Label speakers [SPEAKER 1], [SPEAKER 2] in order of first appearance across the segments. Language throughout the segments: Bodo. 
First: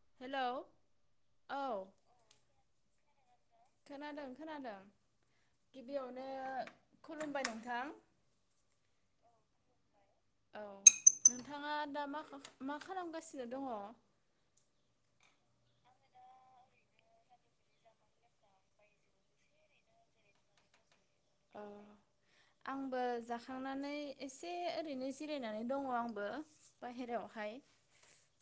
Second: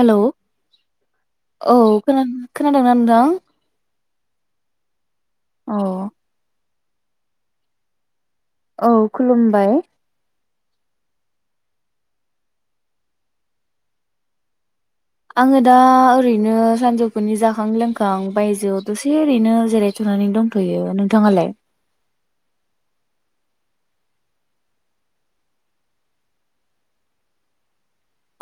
[SPEAKER 1] हेलौ औ खोना खोनादोंना नोथां
[SPEAKER 2] खोनादों खोनादों गिबिआवनो खुलुमबाय नोंथां
[SPEAKER 1] औ खुलुमबाय
[SPEAKER 2] औ नोंथाङा दा मा मा खालामगासिनो दङ
[SPEAKER 1] आङो दा ओरैनो सानजौफुनि जाखां लोंखां बायजोआव दसे ओरैनो जिरायथनानै दंथयो नों
[SPEAKER 2] आंबो जाख थांनानै एसे ओरैनो जिरायनानै दङ आंबो बाहेरायावहाय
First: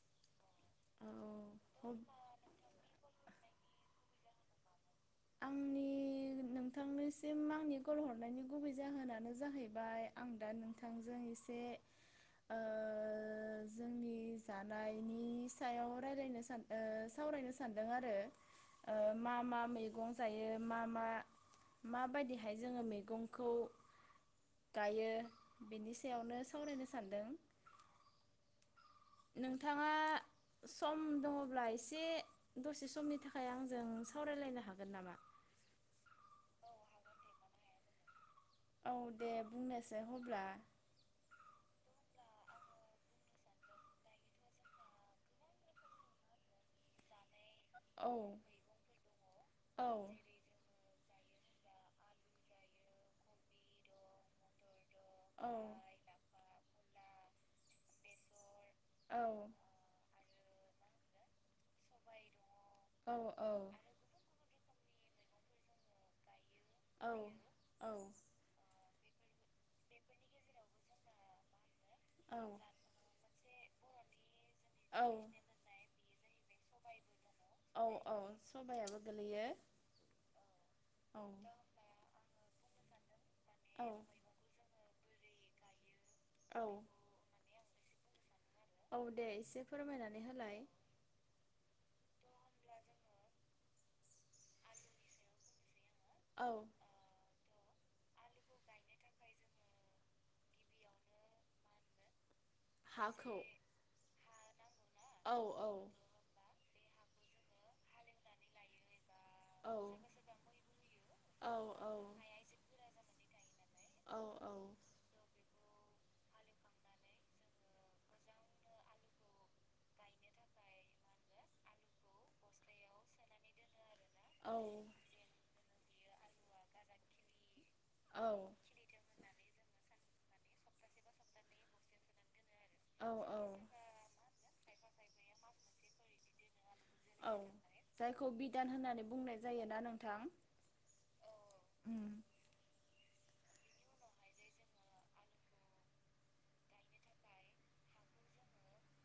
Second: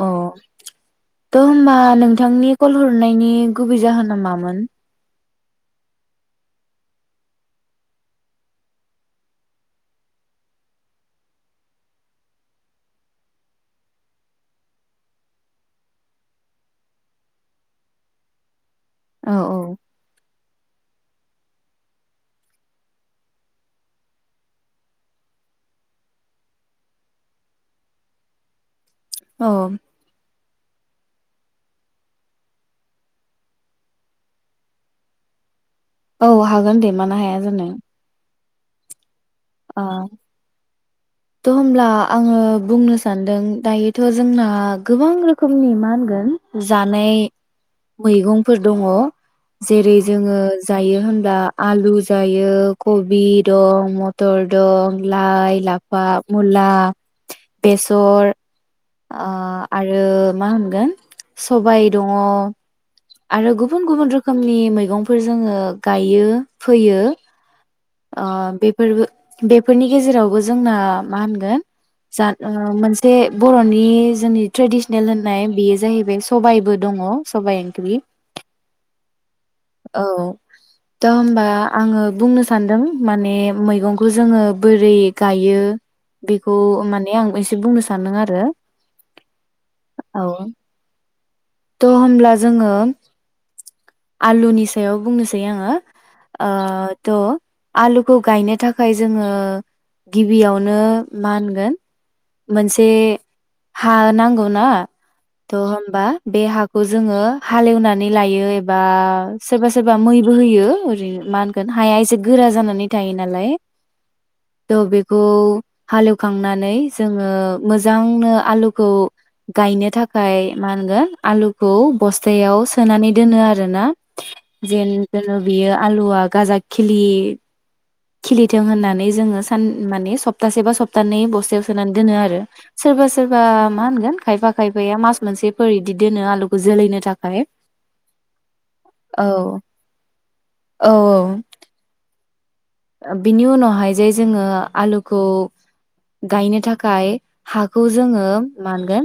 [SPEAKER 1] अम थ हमबा
[SPEAKER 2] औ
[SPEAKER 1] नोंथांनि कल हरनाय नि गुबै जाहोना मामोन
[SPEAKER 2] आंनि नोंथांनिसिम आंनि गल हरनायनि गुबै जाहोनानो जाहैबाय आं दा नोंथांजों एसे ओ जोंनि जानायनि सायाव राय्लायनो सानओ सावरायनो सानदों आरो ओ
[SPEAKER 1] औ
[SPEAKER 2] मा मा मैगं जायो मा मा माबायदिहाय जोङो मैगंखौ गायो बिनि सायावनो सावरायनो सानदों
[SPEAKER 1] औ
[SPEAKER 2] नोंथाङा। सम दङ'ब्ला एसे दसे समनि थाखाय आंजों सावरायलायनो हागोन नामा?
[SPEAKER 1] औ हागोन दे मानो हाया जानो।
[SPEAKER 2] औ। दे
[SPEAKER 1] अ
[SPEAKER 2] बुंनोसो हब्ला।
[SPEAKER 1] थ होमब्ला आङो बुंनो सानदों दायोथ' जोंना गोबां रोखोमनि मा होनगोन जानाय
[SPEAKER 2] औ
[SPEAKER 1] मैगंफोर दङ
[SPEAKER 2] औ
[SPEAKER 1] जेरै जोङो जायो होनब्ला आलु जायो कबि दं मथर दं लाय लाफ मुला बेसर। आ आरो। मा होनगोन सबाइ दङ आरो गुबुन गुबुन रोखोमनि मैगंफोर जोङो गायो। फैयो
[SPEAKER 2] औ
[SPEAKER 1] आ
[SPEAKER 2] औ
[SPEAKER 1] बेफोरबो बेफोरनि गेजेरावबो जोंना मा होनगोन? जा ओ मोनसे बर'नि जोंनि ट्रेडिसनेल होननाय बेयो जाहैबाय। सबायाइबो दङ' सबाइ
[SPEAKER 2] औ
[SPEAKER 1] ग्रि
[SPEAKER 2] औ सबायाबो गोलैयो
[SPEAKER 1] औ दा
[SPEAKER 2] औ
[SPEAKER 1] होमबा आङो बुंनो सानदों मान मे मैगंखौ जोङो बोरै। गायो बेखौ माने आं बो एसे बुंनोस सानोआरो
[SPEAKER 2] औ दे एसे फोरमायनानै होलाय
[SPEAKER 1] थ' होब्ला जोङो आलुनि सायाव बुंनोसै आङो।
[SPEAKER 2] औ
[SPEAKER 1] ओ थ' आलुखौ गायनो थाखाय जोङो गिबियावनो मा होनगोन। मोनसे हा नांगौ ना
[SPEAKER 2] औ औ
[SPEAKER 1] थ
[SPEAKER 2] औ
[SPEAKER 1] होमबा बे हाखौ जोङो हालेवनानै लायो एबा सोरबा सोरबा मैबो होयो ओरैनो मा होनगोन हाया
[SPEAKER 2] होयो
[SPEAKER 1] एसे गोरा जानानै थायो नालाय थ बेखौ हालेवखांनानै जोङो मोजांनो आलुखौ गायनो थाखाय मा होनगोन आलुखौ बस्थायाव सोनानै दोनो आरोना
[SPEAKER 2] औ
[SPEAKER 1] जेन जन बियो आलुवा गाजा खिलि खिलिथों होननानै जोङो सान माने सप्तासे बा सप्तानैै बस्थायाव सोनानै दोनो आरो सोरबा
[SPEAKER 2] औ
[SPEAKER 1] सोरबा मा होनगोन खायफा खायफाया मास मोनसे फोर दि दोनो आलुफ
[SPEAKER 2] औ जायखौ बिदान होननानै
[SPEAKER 1] औ
[SPEAKER 2] बुंनाय जायोना नोंथां।
[SPEAKER 1] औ
[SPEAKER 2] ओम
[SPEAKER 1] ओ बिनि उनावहाय जे जोङो आलुखौ गायनो थाखाय हाखौ जोङो मा होनगोन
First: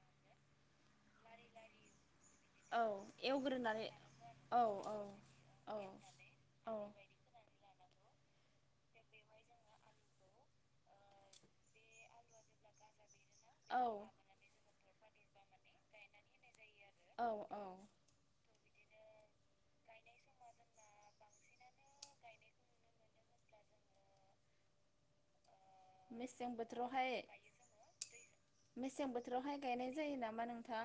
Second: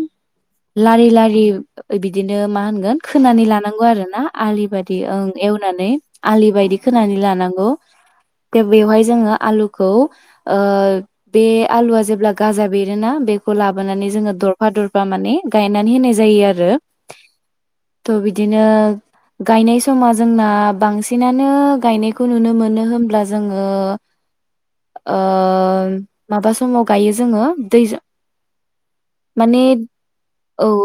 [SPEAKER 1] लारि लारि बि बिदिनो मा
[SPEAKER 2] औ
[SPEAKER 1] होनगोन खोनानै लानांगौ
[SPEAKER 2] एवग्रोनानै
[SPEAKER 1] आरो ना
[SPEAKER 2] औ
[SPEAKER 1] आलि
[SPEAKER 2] औ
[SPEAKER 1] बायदि ओं
[SPEAKER 2] औ
[SPEAKER 1] एवनानै आलि बायदि खोनानै लानांगौ। दा बेवहाय जोङो आलुखौ बे आलुआ जेब्ला गाजा बेरोना बे लाबोनानै जोङो दरफा दरफा बा माने गायनानै होनाय जायो आरो
[SPEAKER 2] औ औ
[SPEAKER 1] थ बिदिनो गायनाय समा जोंना बांसिनानो गायनायखौ नुनो मोनो होनब्ला जोङो ओ माबा
[SPEAKER 2] मेसें
[SPEAKER 1] समाव गायो
[SPEAKER 2] बोथोरावहाय
[SPEAKER 1] जोङो दै
[SPEAKER 2] मेसें बोथोरावहाय
[SPEAKER 1] माने
[SPEAKER 2] गायनाय जायो नामा
[SPEAKER 1] औ
[SPEAKER 2] नोंथां?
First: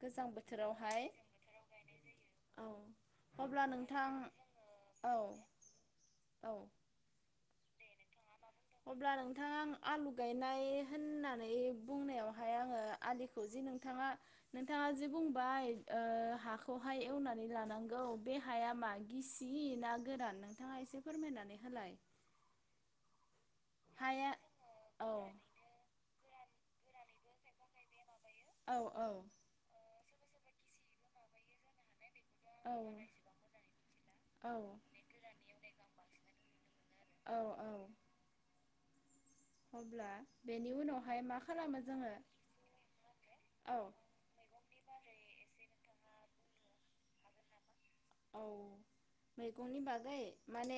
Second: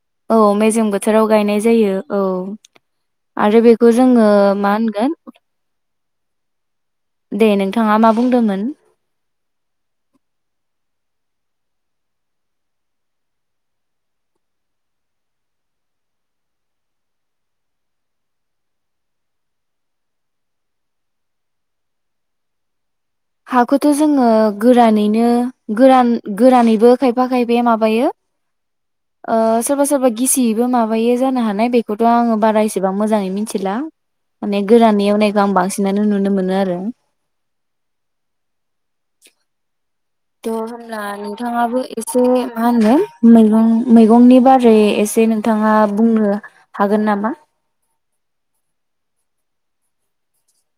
[SPEAKER 2] गोजां
[SPEAKER 1] औ मेजें
[SPEAKER 2] बोथोरावहाय
[SPEAKER 1] बोथोराव गायनाय जायो औ आरो
[SPEAKER 2] अब्ला
[SPEAKER 1] बेखौ
[SPEAKER 2] नोंथां
[SPEAKER 1] जोङो मा
[SPEAKER 2] औ
[SPEAKER 1] होनगोन
[SPEAKER 2] औ।
[SPEAKER 1] दे नोंथाङा मा बुंदोंमोन?
[SPEAKER 2] अब्ला नोंथांङा आं आलु गायनाय होनना बुंनायावहाय आङो आलिखौ जि नोंथाङा नोंथाङा जि बुंबाय हाखौहाय एवनानै लानांगौ बे हाया मा गिसि ना गोरान नोंथाङा एसे फोरमायनानै होलाय।
[SPEAKER 1] हाखौथ' जोङो
[SPEAKER 2] हाया
[SPEAKER 1] गोरानैनो
[SPEAKER 2] औ
[SPEAKER 1] गोरान गोरानैबो खायफा खायफा माबायो
[SPEAKER 2] औ
[SPEAKER 1] ओ सोरबा सोरबा गिसियैबो माबायो जानो हानाय बेखौ आङो बारा इसेबां मोजाङै मिथिला
[SPEAKER 2] औ
[SPEAKER 1] माने गोरानै एवनायखौ आं बांसिनानो नुनो मोनो। नाआरो।
[SPEAKER 2] औ औ। अब्ला
[SPEAKER 1] द
[SPEAKER 2] बेनि
[SPEAKER 1] होनब्ला
[SPEAKER 2] उनावहाय मा खालामो
[SPEAKER 1] नोंथाङाबो
[SPEAKER 2] जोङो
[SPEAKER 1] एसे मा होनो मैगं
[SPEAKER 2] औ
[SPEAKER 1] मैगंनि बारै एसे नोंथाङा बुंनो हागोन नामा?
[SPEAKER 2] औ मैगंनि बागै माने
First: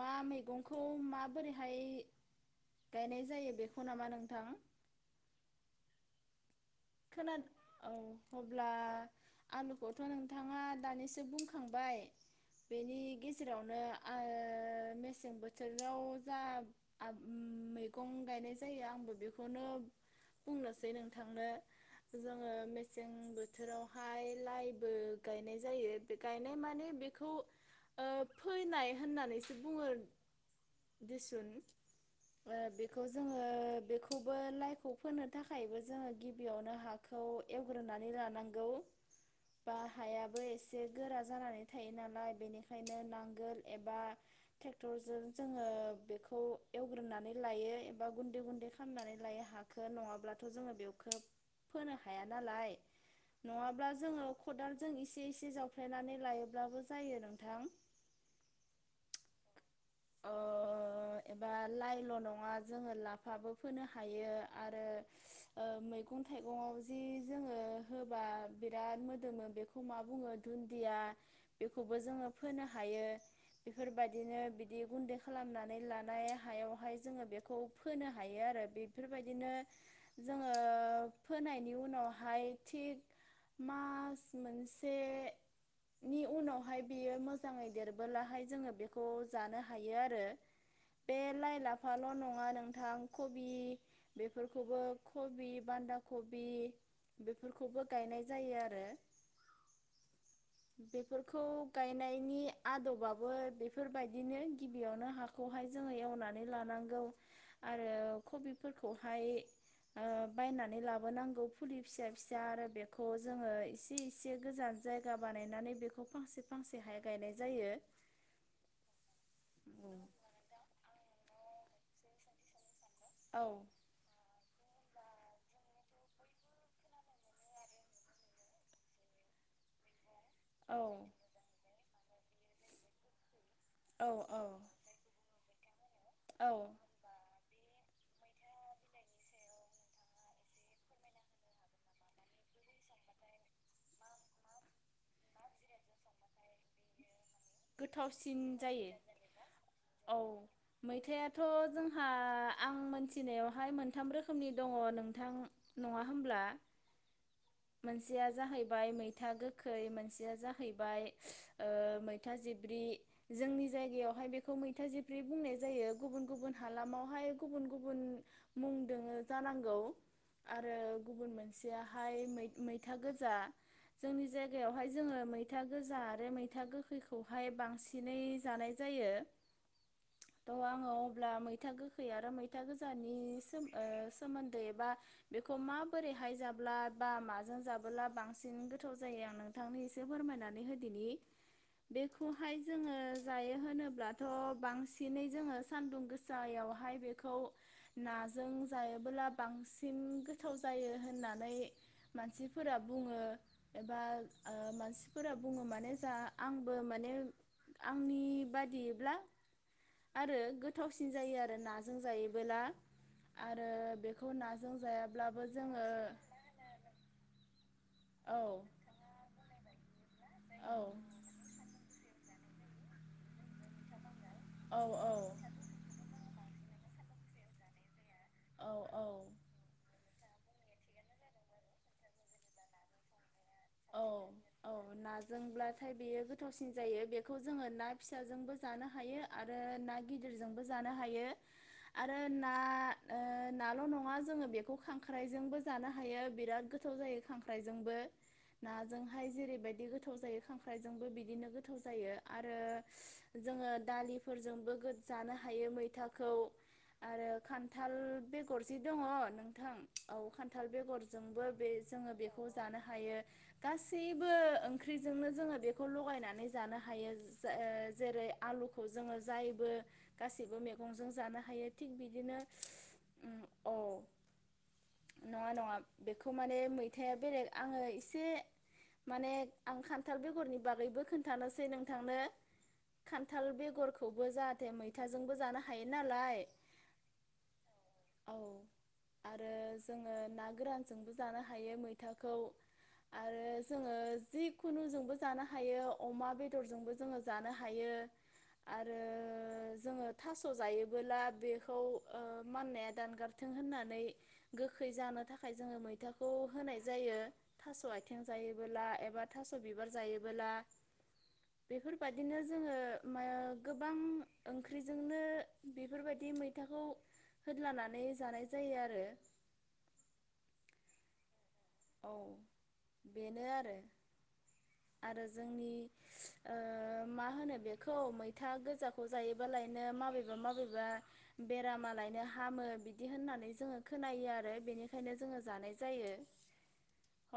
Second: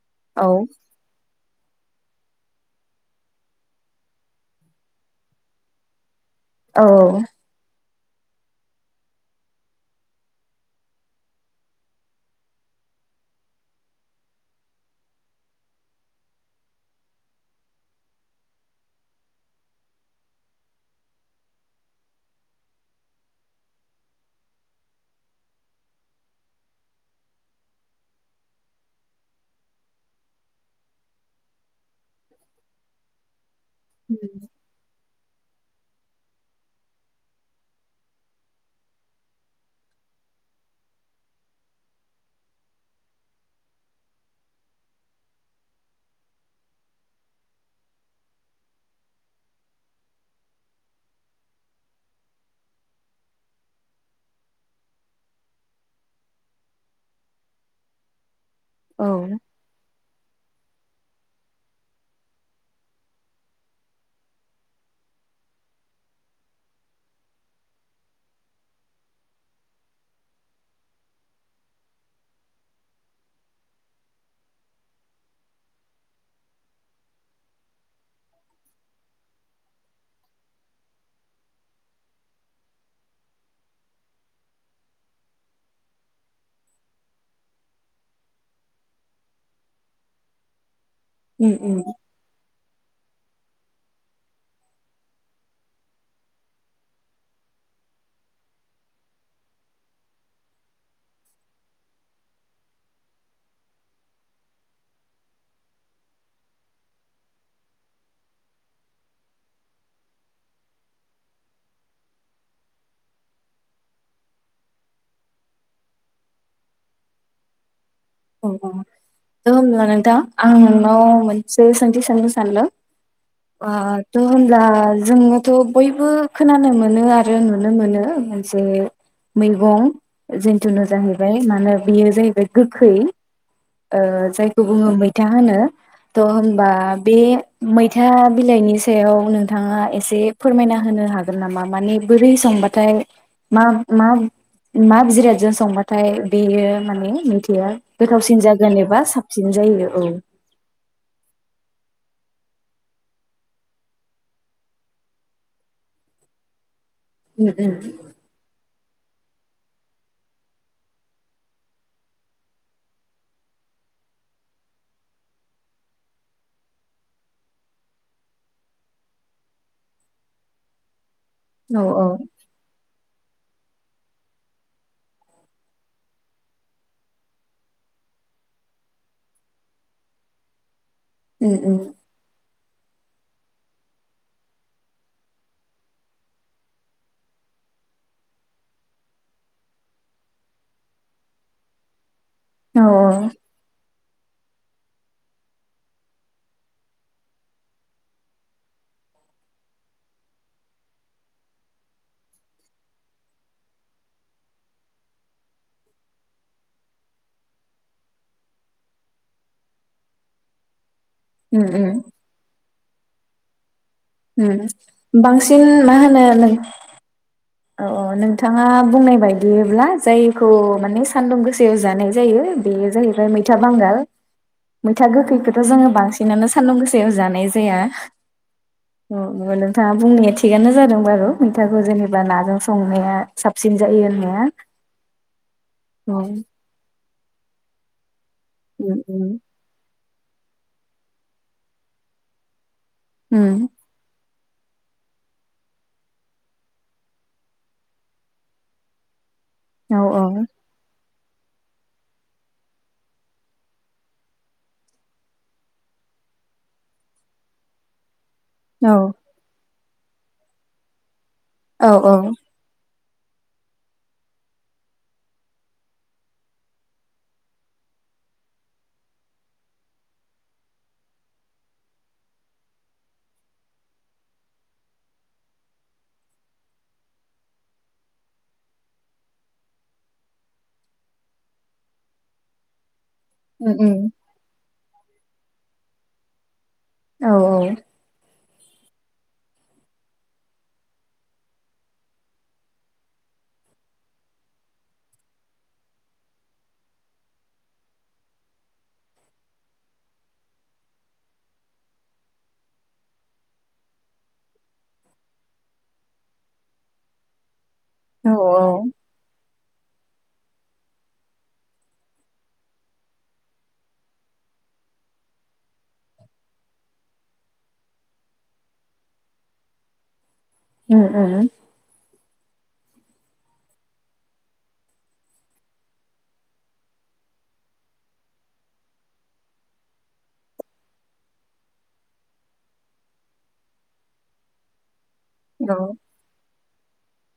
[SPEAKER 2] मा
[SPEAKER 1] औ
[SPEAKER 2] मैगंखौ माबोरै ओमफाय गायनाय जायो बेखौ नामा नोंथां?
[SPEAKER 1] औ।
[SPEAKER 2] खोना औ अब्ला आंलुखौथ' नोंथाङा दानिसो बुंखांबाय बेनि गेजेरावनो मेसें बोथोराव जा मैगं गायनाय जायो आंबो बेखौनो बुंनोसै नोंथांनो जोङो मेसें बोथोरावहाय लाइबो गायनाय जायो बे गायनाय माने बेखौ फैनाय होननानैसो बुङो दिसुन बेखौ जोङो बेखौबो लाइखौ फोनो थाखायबो जोङो गिब बेयावनो हाखौ एवग्रोनानै लानांगौ बा हायाबो एसे बेयावनो हाखौ एवग्रोनानै लानांगौ बा हायाबो एसे गोरा जानानै थायो नालाय बेनिखायनो नांगोल एबा ट्रेक्टरजों जोङो बेखौ एवग्रोनानै लायो एबा गुन्दै गुन्दै खालामनानै लायो हाखौ नङाब्लाथ' जोङो बे खोब फोनो हाया नालाय नङाब्ला जोङो खदालजों एसे इसे जावफ्लेनानै लायोब्लाबो जायो नोंथां।
[SPEAKER 1] औ
[SPEAKER 2] ओ एबा लाइल' नङा जोङो लाफाबो फोनो हायो आरो ओ एबा लाइ ल नंङा जों लाफाबो फोनो हायो आरो मैगं थाइगङाव जि जोङो होबा बिराद मोदोमो बेखौ मा बुङो दुन्दिया बेखौबो जोङो फोनो हायो बेफोरबायदिनो बे गुन्दै खालामनानै लानाय हायावहाय जोङो बेखौ बि गुन्दै खालामनानै लानाय हायाव हाय जों बेखौ फोनो हायो आरो बेफोरबायदिनो जोङो फोनायनि उनावहाय थिग मास मोनसेनि उनावहाय बेयो मोजाङै देरबोलाहाय जोङो बेखौ, जानो हायो आरो बे
[SPEAKER 1] उम
[SPEAKER 2] लाइ
[SPEAKER 1] उम
[SPEAKER 2] लाफाल' नङा नोंथां, कबि बेफोरखौबो कबि बान्दाकबि बेफोरखौबो गायनाय जायो आरो। बेफोरखौ गाइनायनि आदबाबो बेफोर बायदि बिदिनो गिबियावनो हाखौहाय जोङो एवनानै लानांगौ आरो कबिफोरखौहाय बायनानै लाबोनांगौ बिदिनो गिबिआवनो हाखौहाय जोंङो एवनानै लानांगौ आरो कबिफोरखौ हाय ओ बायनानै लाबोनांगौ फुलि फिसा फिसा आरो बेखौ जोङो एसे एसे गोजान जायगा बानायनानै बेखौ फांसे फांसेहाय गायनाय जायो।
[SPEAKER 1] ओम दां होनब्ला नोंथां आं नोंनाव जयै सोंथि सानलु
[SPEAKER 2] औ औ
[SPEAKER 1] आ थुन। ब्ला जोङोथ बयबो खोनानो मोनो आरो नुनो मोनो मोनसे मैगं
[SPEAKER 2] औ
[SPEAKER 1] जन्थु नु जाहैबाय मानो बेयो जाहैबाय गोखै ओ
[SPEAKER 2] औ औ
[SPEAKER 1] जायखौ बुङो मैथा होनो त'
[SPEAKER 2] औ
[SPEAKER 1] होमबा बे मैथा बिलाइनि सायाव नोंथाङा एसे फोरमायना होनो हागोन नामा? माने बोरै संबाथाय मा मा मा जिरादजों संबाथाय बेयो माने यिया
[SPEAKER 2] सिन जायो औ मैथाया थ' जोंहा आं मोनथिनायावहाय मोनथाम रोखोमनि दङ नोंथां नङा होमब्ला मोनसेया जाहै मैथा गोखै मोनसेया जाहैबाय ओ मैथा जिब्रि जोंनि जायगायावहाय बेखौ मैथा जिब्रि बुंनाय जायो गुबुन गुबुन हालामावहाय गुबुन गुबुन मुंदङो जानांगौ आरो गुबुन
[SPEAKER 1] औ
[SPEAKER 2] मोनसेयाहायै मैथा गोजा जोंनि जायगायावहाय जोङो मैथा गोजा आरो मैथा गोखैख खौहाय बांसिनै जानाय जायो थ आङो। अब्ला मैथा गोखै आरो मैथा मैथा गोजानि सोमोन्दै एबा बेखौ माबोरैहाय जाब्ला बा माजों जाबोला बांसिन गोथाव जायो आं नोंथांनि एसे फोरमायनानै होदिनि। बे खौहाय जोङो
[SPEAKER 1] औ
[SPEAKER 2] जायो होनोब्ला थ बांसिनै जोङो सानदुं गोसायावहाय बेखौ नाजों जायोबोला बांसिन गोथाव जायो होननानै मानसिफोरा बुङो एबा ओ मानसिफोरा बुङो माने जा आंबो माने आंनि बायैदिब्ला आरो गोथाव [unintelligible] जायो आरो
[SPEAKER 1] उम उम
[SPEAKER 2] नाजों जायोबोला आरो बेखौ नाजों
[SPEAKER 1] उम
[SPEAKER 2] जायाब्लाबो
[SPEAKER 1] बांसिन
[SPEAKER 2] जोङो
[SPEAKER 1] मा होनो औ औ नोंथाङा बुंनाय बायदियैब्ला। जायखौ
[SPEAKER 2] औ
[SPEAKER 1] माने सानदुं गोसायाव जानाय जायो बेयो जाहैबाय मैथा बांगाल।
[SPEAKER 2] औ
[SPEAKER 1] मैथा गोखैखौथ जोङो बांसिनानो सान्दुं गोसायाव जानाय जाया
[SPEAKER 2] औ
[SPEAKER 1] औ नोंथाङा बुंनाया थिगानो जादों बारु मैथाखौ जेनेबा नाजों संनाया। साबसिन
[SPEAKER 2] औ
[SPEAKER 1] जायो होननाया
[SPEAKER 2] औ नाजोंब्लाथाय
[SPEAKER 1] औ
[SPEAKER 2] बेयो गोथावसिन जायो बे खौ जोङो ना फिसि फिसाजोंबो जानो
[SPEAKER 1] उम
[SPEAKER 2] हायो
[SPEAKER 1] उम
[SPEAKER 2] आरो ना गिदिरजोंबो जानो हायो आरो ना। ओ
[SPEAKER 1] उम
[SPEAKER 2] नाल नङा जोङो बेखौ खांख्राइजोंबो जानो हायो बिराद गोथाव जायो खांख्राइजोंबो नाजोंहाय जेरै बायदि
[SPEAKER 1] औ
[SPEAKER 2] गोथाव जायो
[SPEAKER 1] औ
[SPEAKER 2] खांख्राइजोंबो बिदि बिदिनो गोथाव जायो आरो जोङो दालिफोरजोंबो जानो हायो मैथाखौ आरो खान्थाल बे गरसे दङ
[SPEAKER 1] औ
[SPEAKER 2] नोंथां औ खान्थाल बेगर जोंबो बे
[SPEAKER 1] औ औ
[SPEAKER 2] जोङो बेखौ जानो हायो गासैबो ओंख्रिजोंनो जोङो बेखौ लगायनानै जानो हायो जेरै आलुखौ जोङो जायबो गासैबो मैगंजों जानो हायो थिग बिदिनो औ नङा नङा बेखौ माने मैथाया बेलेग आङो एसे। माने आं खान्थाल बेगरनि बागैबो खोनन्थानोसै नोंथांनो खान्थाल
[SPEAKER 1] उम उम
[SPEAKER 2] बेगरखौबो जाहाथे मै मैथाजोंबो जानो हायो नालाय।
[SPEAKER 1] औ औ
[SPEAKER 2] औ आरो जोङो ना गोरानजोंबो जानो हायो मैथाखौ आरो जोङो जिखुनुजोंबो जानो हायो अमा बेदरजोंबो जोङो जानो हायो आरो जोङो थास जायोबोला बेखौ माननाया दानगारथों होननानै गोखै जानो थाखाय जोङो मैथाखौ होनाय जायो थासआ आथिं
[SPEAKER 1] औ
[SPEAKER 2] जायोबोला एबा थास बिबार जायोबोला बेफोरबाददिनो जोङो गोबां ओंख्रिजोंनो बेफोरबायदि मैथाखौ होलानानै जानाय जायो आरो।
[SPEAKER 1] उम उम उम।
[SPEAKER 2] औ बेनो आरो आरो जोंनि ओ मा होनो बेखौ मैथा गोजाखौ जायोबालायनो माबेबा माबेबा बेरामालायनो हामो बिदि होननानै जोङो खोनायो। आरो बेनिखायनो जोंङो जानाय
[SPEAKER 1] औ
[SPEAKER 2] जायो।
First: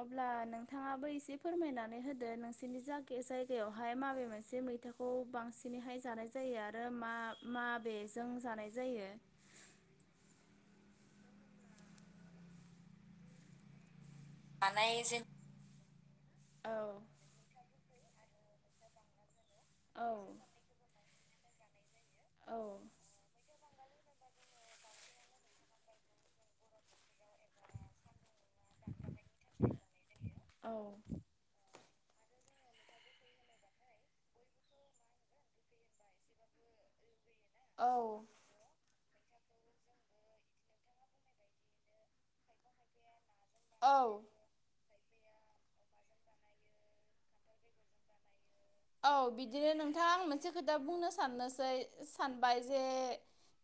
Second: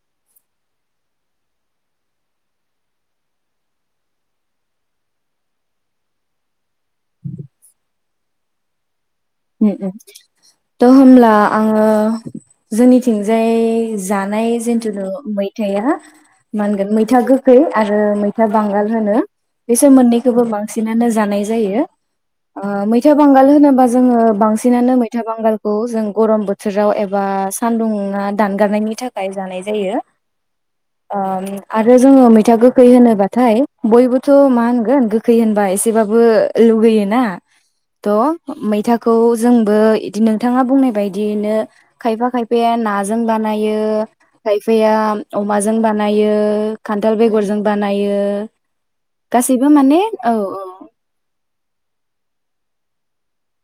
[SPEAKER 2] अब्ला नोंथाङाबो एसे फोरमायनानै होदो नोंसोरनि जायगायावहाय माबे मोनसे मैथाखौ बांसिनैहाय जानाय जायो आरो मा माबेजों जानाय जायो।
[SPEAKER 1] उम उम, दा होमब्ला आंङो जोंनिथिंजाय जानाय जेन्थुनु मैथाया मा
[SPEAKER 2] औ
[SPEAKER 1] होनगोन मैथा गोखै ओ मैथा बांगाल होनो। बेसोर मोननैखौबो
[SPEAKER 2] औ
[SPEAKER 1] बांसिनानो जानाय जायो ओ मैथा बांगाल होनोब्ला जोंङो बांसिनानो मैथा बांगालखौ जों गरम बोथोराव एबा सानदुङा दानगारनायनि थाखाय जानाय जायो।
[SPEAKER 2] औ
[SPEAKER 1] ओ आरो जोङो मैथा गोखै होनोबाथाय बयबोथ मा होनगोन गोखै होनबा एसेबाबो लुगैयो ना।
[SPEAKER 2] औ।
[SPEAKER 1] मैथाखौ जोंबो नोंथाङा बुंनाय बायदिनो खायफा खायफाया नाजों बा नायो
[SPEAKER 2] औ
[SPEAKER 1] खायफाया अमाजों बानायो, खान्थाल बेगरजों बानायो
[SPEAKER 2] औ
[SPEAKER 1] गासैबो
[SPEAKER 2] बिदिनो
[SPEAKER 1] माने
[SPEAKER 2] नोंथाङा आं
[SPEAKER 1] औ
[SPEAKER 2] मोनसे खोथा बुंनो साननोसै सानबाय जे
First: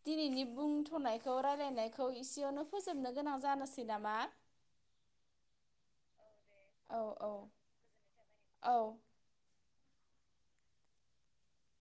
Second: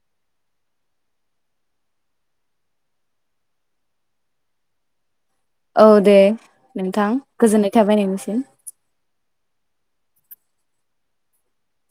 [SPEAKER 2] दिनैनि बुंथनायखौ रायलायनायखौ इसेयावनो फोजोबनो गोनां जानोसै नामा।
[SPEAKER 1] औ दे
[SPEAKER 2] औ
[SPEAKER 1] नोंथां
[SPEAKER 2] औ
[SPEAKER 1] गोजोननाय थाबाय नोंनिसिम।
[SPEAKER 2] औ